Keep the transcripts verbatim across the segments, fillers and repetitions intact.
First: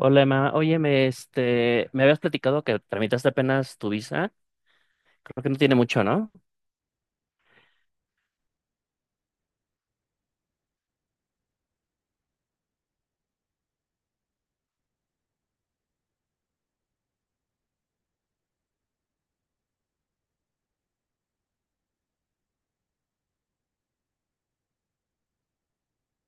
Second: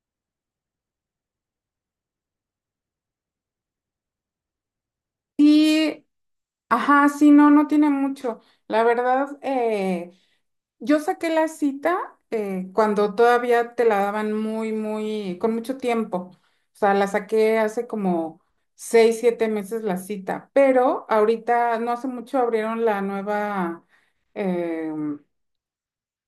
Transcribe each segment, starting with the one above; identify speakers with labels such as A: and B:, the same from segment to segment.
A: Hola, mamá. Oye, me, este, me habías platicado que tramitaste apenas tu visa. Creo que no tiene mucho,
B: Sí,
A: ¿no?
B: ajá, sí, no, no tiene mucho. La verdad, eh, yo saqué la cita eh, cuando todavía te la daban muy, muy, con mucho tiempo. O sea, la saqué hace como seis, siete meses la cita, pero ahorita no hace mucho abrieron la nueva, em,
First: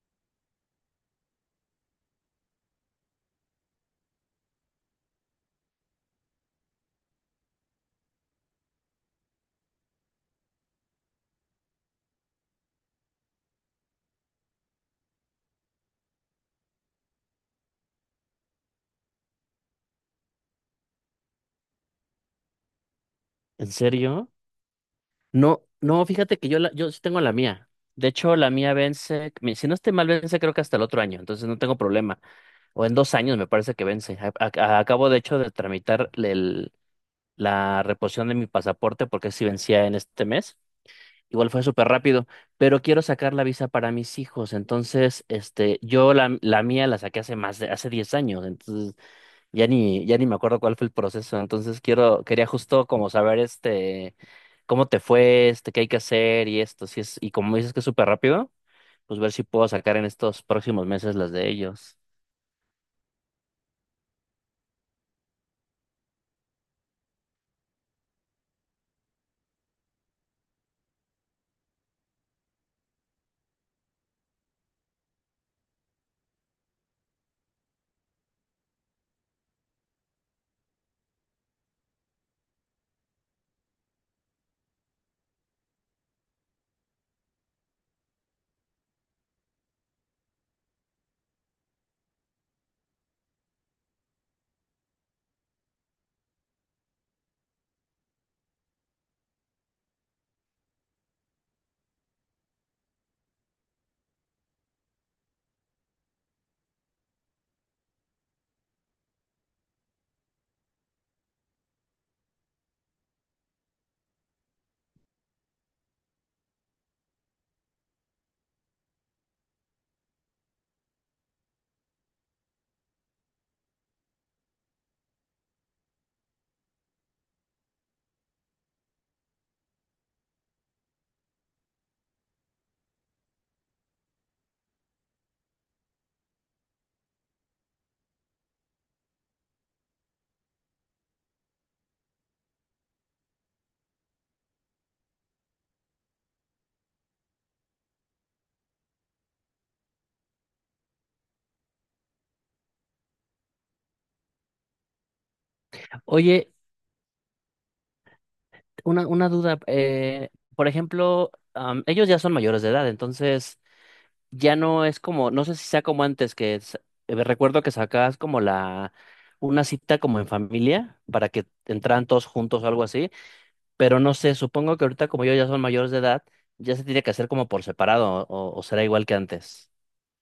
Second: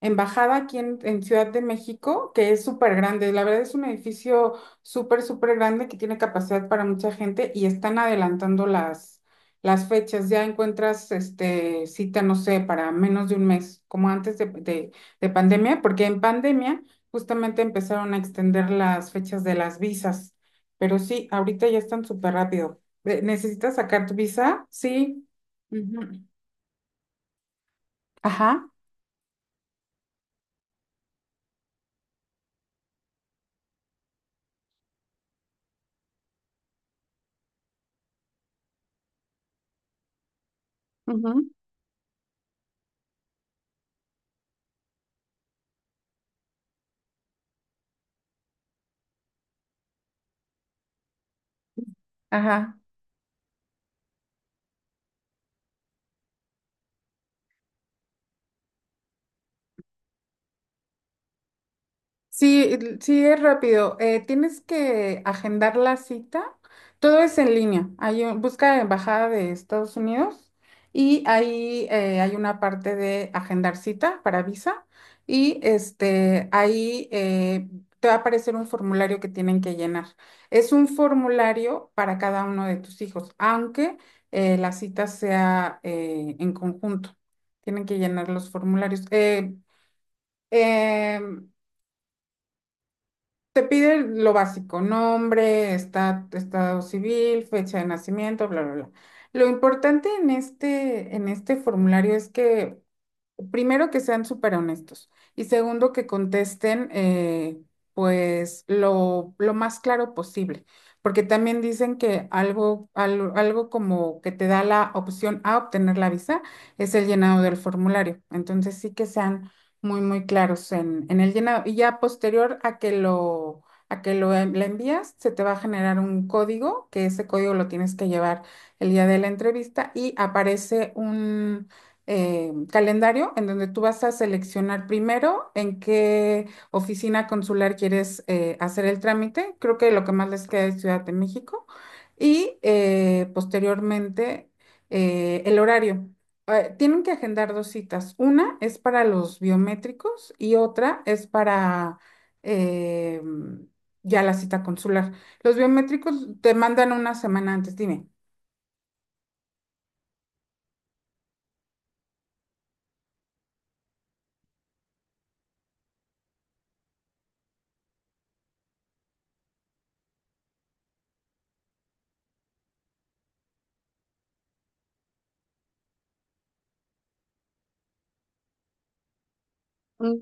B: embajada aquí en, en Ciudad de México, que es súper grande. La verdad es un edificio súper, súper grande que tiene capacidad para mucha gente y están adelantando las, las fechas. Ya encuentras este, cita, no sé, para menos de un mes, como antes de, de, de pandemia, porque en pandemia justamente empezaron a extender las fechas de las visas. Pero sí, ahorita ya están súper rápido. Eh,
A: ¿En
B: ¿Necesitas sacar tu
A: serio?
B: visa? Sí.
A: No, no,
B: Ujú.
A: fíjate que yo, la, yo sí tengo la mía. De hecho, la
B: Ajá.
A: mía vence, mi- si no estoy mal, vence creo que hasta el otro año, entonces no tengo problema. O en dos años me parece que vence. A- a- acabo, de hecho, de tramitar el- la reposición de mi pasaporte porque sí vencía en este mes. Igual
B: Ujú.
A: fue súper rápido, pero quiero sacar la visa para mis hijos. Entonces, este, yo la, la mía la saqué hace más de, hace diez años. Entonces, Ya ni, ya ni me acuerdo cuál fue el proceso, entonces quiero, quería
B: Ajá.
A: justo como saber este, cómo te fue, este, qué hay que hacer y esto, si es, y como dices que es súper rápido, pues ver si puedo sacar en estos próximos meses las de ellos.
B: Sí, sí, es rápido. Eh, tienes que agendar la cita. Todo es en línea. Hay un- busca Embajada de Estados Unidos y ahí eh, hay una parte de agendar cita para visa y este, ahí, eh, te va a aparecer un formulario que tienen que llenar. Es un formulario para cada uno de tus hijos, aunque eh, la cita sea eh, en conjunto. Tienen que llenar los formularios. Eh, em, te pide lo básico: nombre, esta- estado civil, fecha de nacimiento, bla, bla, bla. Lo importante en este, en este formulario es que, primero, que sean súper honestos. Y segundo, que contesten, eh, pues, lo, lo más claro posible. Porque también dicen que algo, algo, algo como que te da la opción a obtener la visa es el llenado del formulario. Entonces sí, que sean muy, muy claros en, en el llenado. Y ya posterior a que lo, a que lo en- la envías, se te va a generar un código, que ese código lo tienes que llevar el día de la entrevista, y aparece un eh, calendario en donde tú vas a seleccionar primero en qué oficina consular quieres eh, hacer el trámite. Creo que lo que más les queda es Ciudad de México. Y eh, posteriormente eh, el horario. Eh, tienen que agendar dos citas. Una es para los biométricos y otra es para eh, ya la cita consular. Los biométricos
A: Oye,
B: te mandan una semana antes. Dime.
A: una, una duda, eh, por ejemplo, am, ellos ya son mayores de edad, entonces ya no es como, no sé si sea como antes, que s- eh, recuerdo que sacabas como la, una cita como en familia para que entraran todos juntos o algo así. pero no sé, supongo que ahorita como yo ya son mayores de edad, ya se tiene que hacer como por separado o, o será igual que antes.
B: Mm,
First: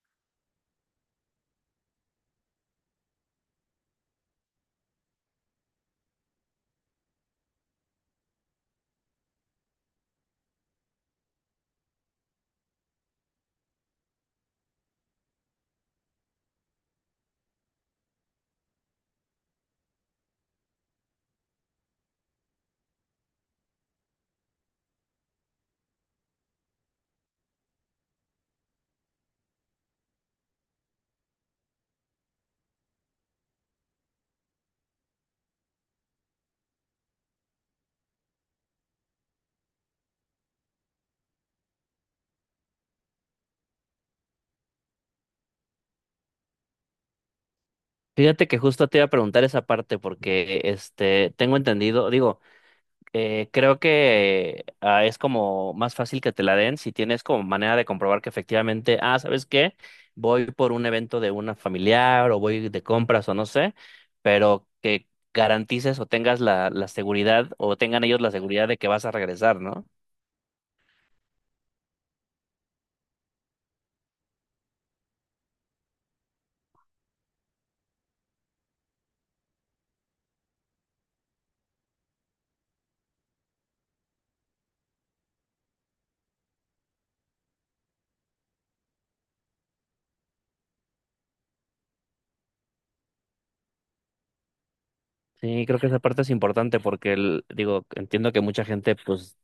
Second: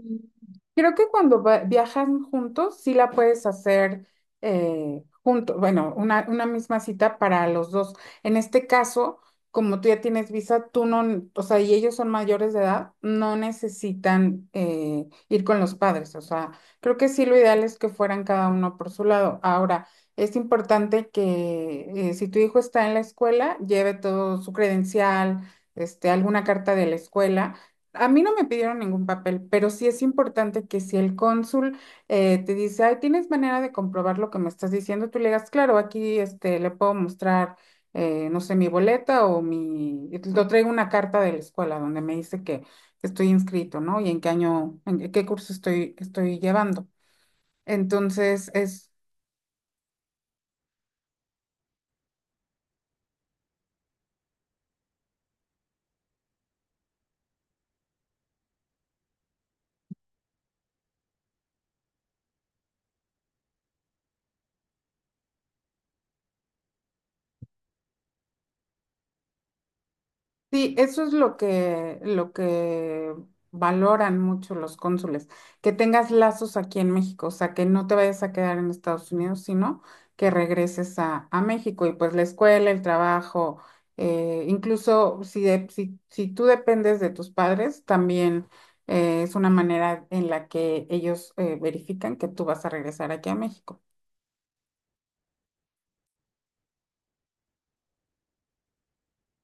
B: Creo que cuando va- viajan juntos, sí la puedes hacer eh, junto, bueno, una, una misma cita para los dos. En este caso, como tú ya tienes visa, tú no, o sea, y ellos son mayores de edad, no necesitan eh, ir con los padres. O sea, creo que sí, lo ideal es que fueran cada uno por su lado. Ahora, es importante que, eh, si tu hijo está en la escuela, lleve todo: su credencial, este, alguna carta de la escuela. A mí no me pidieron ningún papel, pero sí es importante que si el cónsul eh, te dice: "Ay, ¿tienes manera de comprobar lo que me estás diciendo?", tú le digas: "Claro, aquí este, le puedo mostrar, eh, no sé, mi boleta o mi... Lo traigo, una carta de la escuela donde me dice que, que estoy inscrito, ¿no? Y en qué año, en qué curso estoy, estoy llevando."
A: Fíjate
B: Entonces,
A: que justo
B: es...
A: te iba a preguntar esa parte porque este tengo entendido, digo, eh, creo que ah, es como más fácil que te la den si tienes como manera de comprobar que efectivamente, ah, ¿sabes qué? Voy por un evento de una familiar o voy de compras o no sé, pero que garantices o tengas la, la seguridad o tengan ellos la seguridad de que vas a regresar, ¿no?
B: Sí, eso es lo que, lo que valoran mucho los cónsules, que tengas lazos aquí en México, o sea, que no te vayas a quedar en Estados Unidos, sino que regreses a, a México, y pues la escuela, el trabajo, eh, incluso si, de- si, si tú dependes de tus padres, también eh, es una manera en la que ellos eh, verifican que tú vas a regresar aquí a México.
A: Sí, creo que esa parte es importante porque el- digo, entiendo que mucha gente pues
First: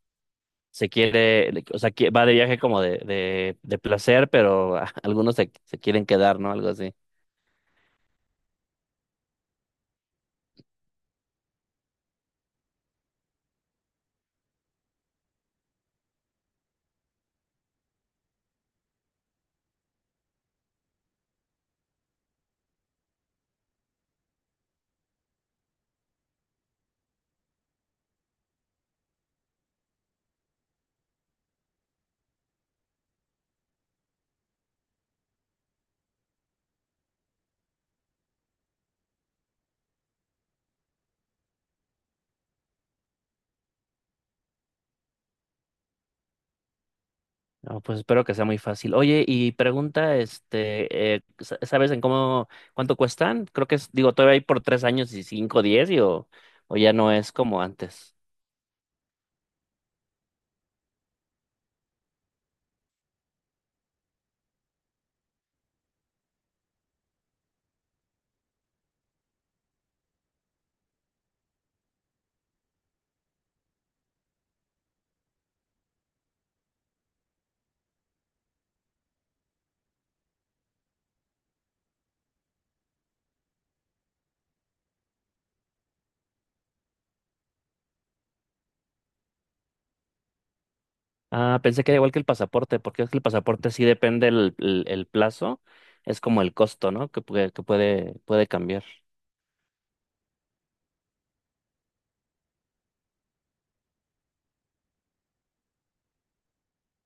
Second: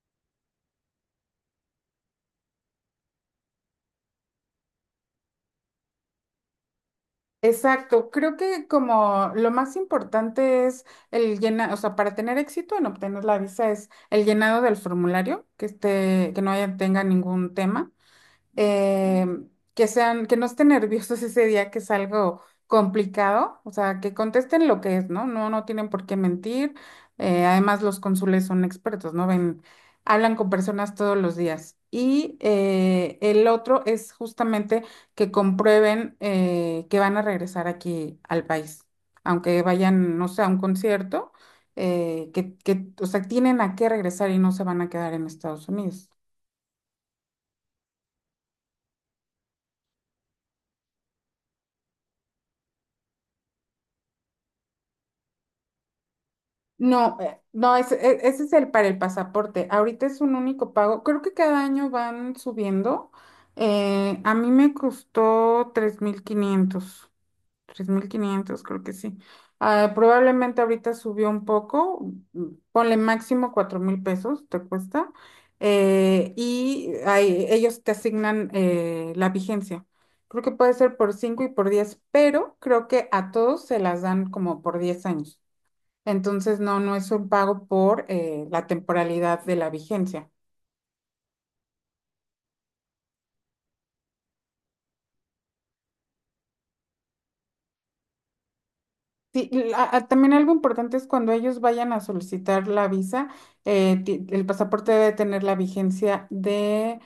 A: se quiere, o sea, qui- va de viaje como de, de, de placer, pero ah, algunos se, se quieren quedar, ¿no? Algo así.
B: Exacto. Creo que, como, lo más importante es el llenado, o sea, para tener éxito en obtener la visa es el llenado del formulario, que esté, que no haya, tenga ningún tema, eh, que sean, que no estén nerviosos ese día, que es algo complicado, o sea, que contesten lo que es, ¿no? No, no tienen por qué mentir. Eh, además, los cónsules son expertos, ¿no? Ven, hablan con personas todos los días. Y eh, el otro es justamente que comprueben eh, que van a regresar aquí al país, aunque vayan, no sé, a un concierto, eh, que, que, o sea, tienen a qué regresar y no se van a quedar en Estados Unidos.
A: No, pues espero que sea muy fácil. Oye, y pregunta, este, eh, sa- ¿sabes en cómo, cuánto cuestan? Creo que es, digo, todavía hay por tres años y cinco, diez, y o, o ya no
B: No,
A: es
B: eh,
A: como
B: no, ese,
A: antes.
B: e- ese es el para el pasaporte. Ahorita es un único pago. Creo que cada año van subiendo. Eh, a mí me costó tres tres mil quinientos, tres mil quinientos, creo que sí. Ah, probablemente ahorita subió un poco. mm, Ponle máximo cuatro mil pesos, te cuesta. eh, y ahí ellos te asignan eh, la vigencia. Creo que puede ser por cinco y por diez, pero creo que a todos se las dan como por diez años. Entonces no, no es un pago por eh, la temporalidad de la vigencia.
A: Ah, pensé que era igual que el pasaporte, porque es que el pasaporte sí depende el, el, el plazo, es como el costo, ¿no? Que, puede- que puede, puede cambiar.
B: Sí, la- ah, también algo importante es cuando ellos vayan a solicitar la visa, eh, ti- el pasaporte debe tener la vigencia de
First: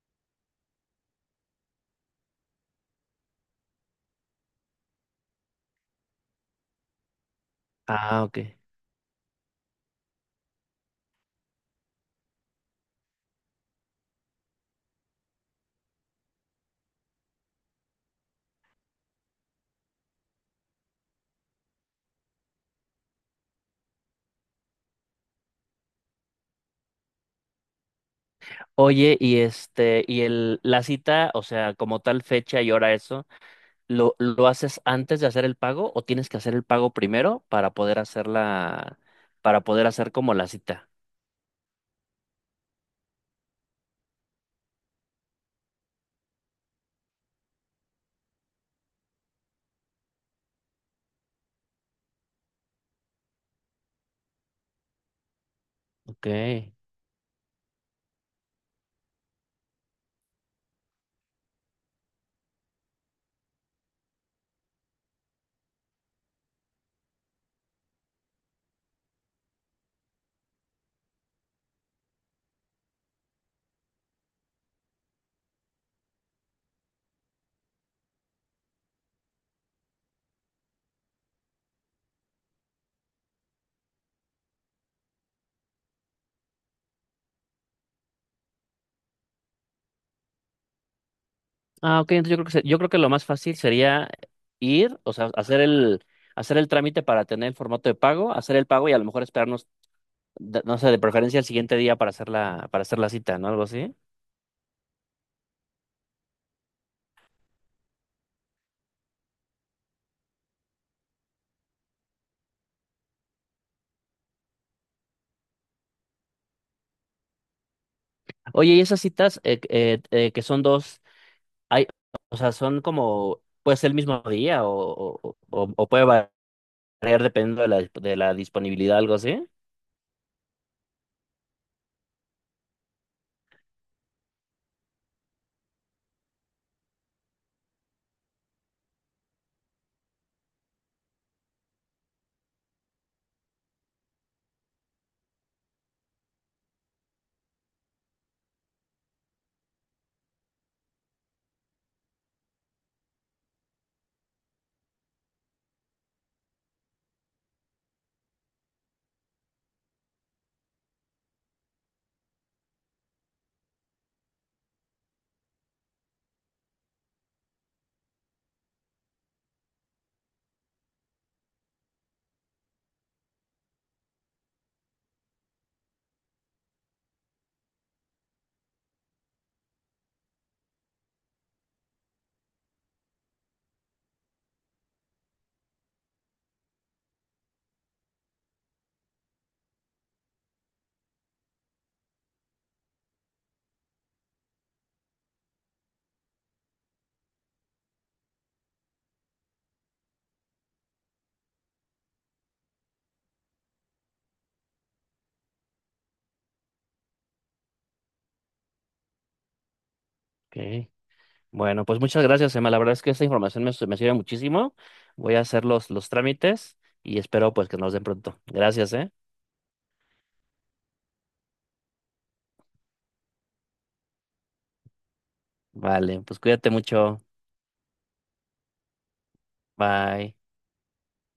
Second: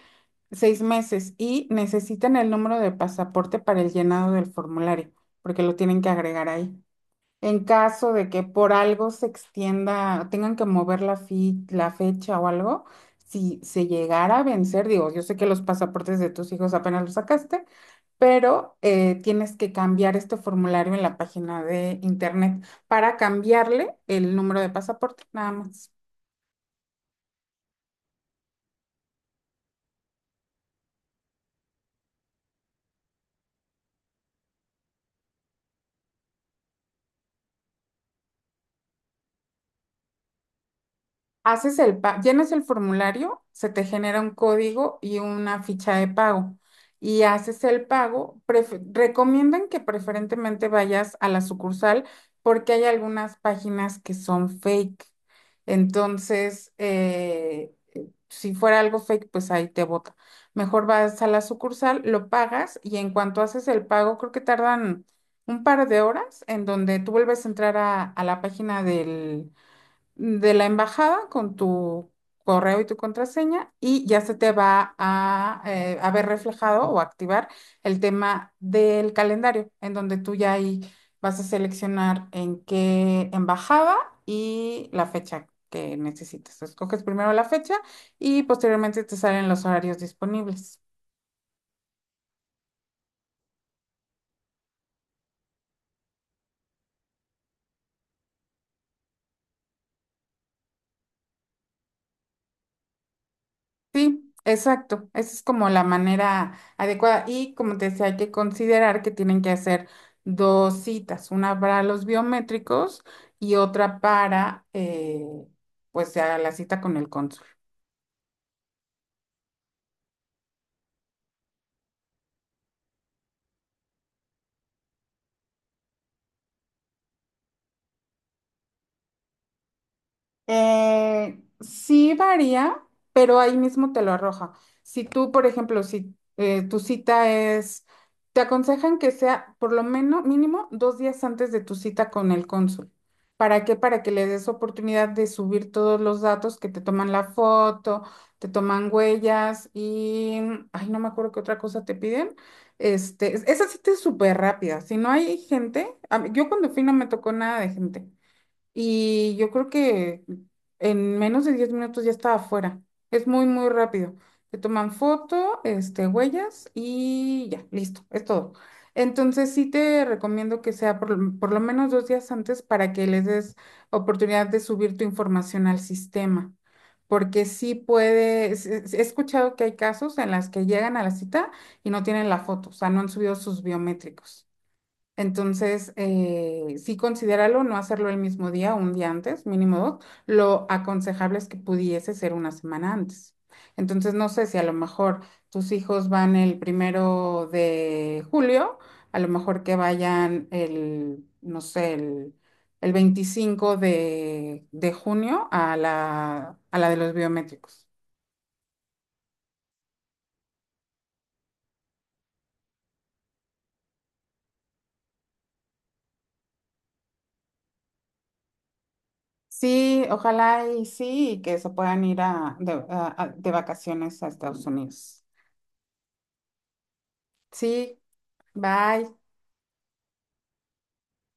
B: seis meses y necesitan el número de pasaporte para el llenado del formulario, porque lo tienen que agregar ahí. En caso
A: Ah,
B: de
A: ok.
B: que por algo se extienda, tengan que mover la, fi- la fecha o algo, si se llegara a vencer, digo, yo sé que los pasaportes de tus hijos apenas los sacaste, pero eh, tienes que cambiar este formulario en la página de internet para cambiarle el número de pasaporte, nada más.
A: Oye, y este, y el, la cita, o sea, como tal fecha y hora eso, ¿lo, lo haces antes de hacer el pago o tienes que hacer el pago primero para poder hacer la, para poder hacer como la cita?
B: Haces el pa- llenas el formulario, se te genera un código y una ficha de pago. Y haces el pago. Prefe- recomiendan que preferentemente vayas a la sucursal, porque hay algunas páginas que son fake.
A: Ok.
B: Entonces, eh, si fuera algo fake, pues ahí te bota. Mejor vas a la sucursal, lo pagas, y en cuanto haces el pago, creo que tardan un par de horas, en donde tú vuelves a entrar a, a la página de la embajada con tu correo y tu contraseña, y ya se te va a eh, haber reflejado o activar el tema del calendario, en donde tú ya ahí vas a seleccionar en qué embajada y la fecha que necesites. Escoges primero la fecha y posteriormente te salen los horarios disponibles.
A: Ah, ok, entonces yo creo que, se- yo creo que lo más fácil sería ir, o sea, hacer el, hacer el trámite para tener el formato de pago, hacer el pago y a lo mejor esperarnos, de- no sé, de preferencia el siguiente día para hacer la, para hacer la cita, ¿no? Algo así.
B: Sí, exacto. Esa es como la manera adecuada. Y como te decía, hay que considerar que tienen que hacer dos citas, una para los biométricos y otra para, eh, pues, ya la cita con el cónsul.
A: Oye, y esas citas eh, eh, eh, que son dos. Hay, o sea, son como, pues el mismo día o, o, o- o puede variar dependiendo de la, de la disponibilidad, algo así.
B: Eh, sí varía, pero ahí mismo te lo arroja. Si tú, por ejemplo, si eh, tu cita es, te aconsejan que sea por lo menos, mínimo, dos días antes de tu cita con el cónsul. ¿Para qué? Para que le des oportunidad de subir todos los datos, que te toman la foto, te toman huellas y, ay, no me acuerdo qué otra cosa te piden. Este, esa cita es súper rápida. Si no hay gente, a mí- yo cuando fui no me tocó nada de gente, y yo creo que en menos de diez minutos ya estaba afuera. Es muy, muy rápido. Te toman foto, este, huellas y ya, listo, es todo. Entonces sí te recomiendo que sea por, lo por lo menos dos días antes para que les des oportunidad de subir tu información al sistema, porque sí puedes, he escuchado que hay casos en las que llegan a la cita y no tienen la foto, o sea, no han subido sus biométricos. Entonces, eh, sí, considéralo: no hacerlo el mismo día, un día antes, mínimo dos. Lo aconsejable es que pudiese ser una semana antes. Entonces, no sé, si a lo mejor tus hijos van el primero de julio, a lo mejor que vayan el, no sé, el, el veinticinco de, de junio a la, a la de los biométricos.
A: Ok. Bueno, pues muchas gracias, Emma. La verdad es que esta información me, me sirve muchísimo. Voy a hacer los, los trámites y espero pues que nos den pronto. Gracias, ¿eh?
B: Sí, ojalá y sí, y que se puedan ir a- de a- a- de vacaciones a Estados Unidos.
A: Vale, pues cuídate mucho.
B: Sí. Bye.
A: Bye.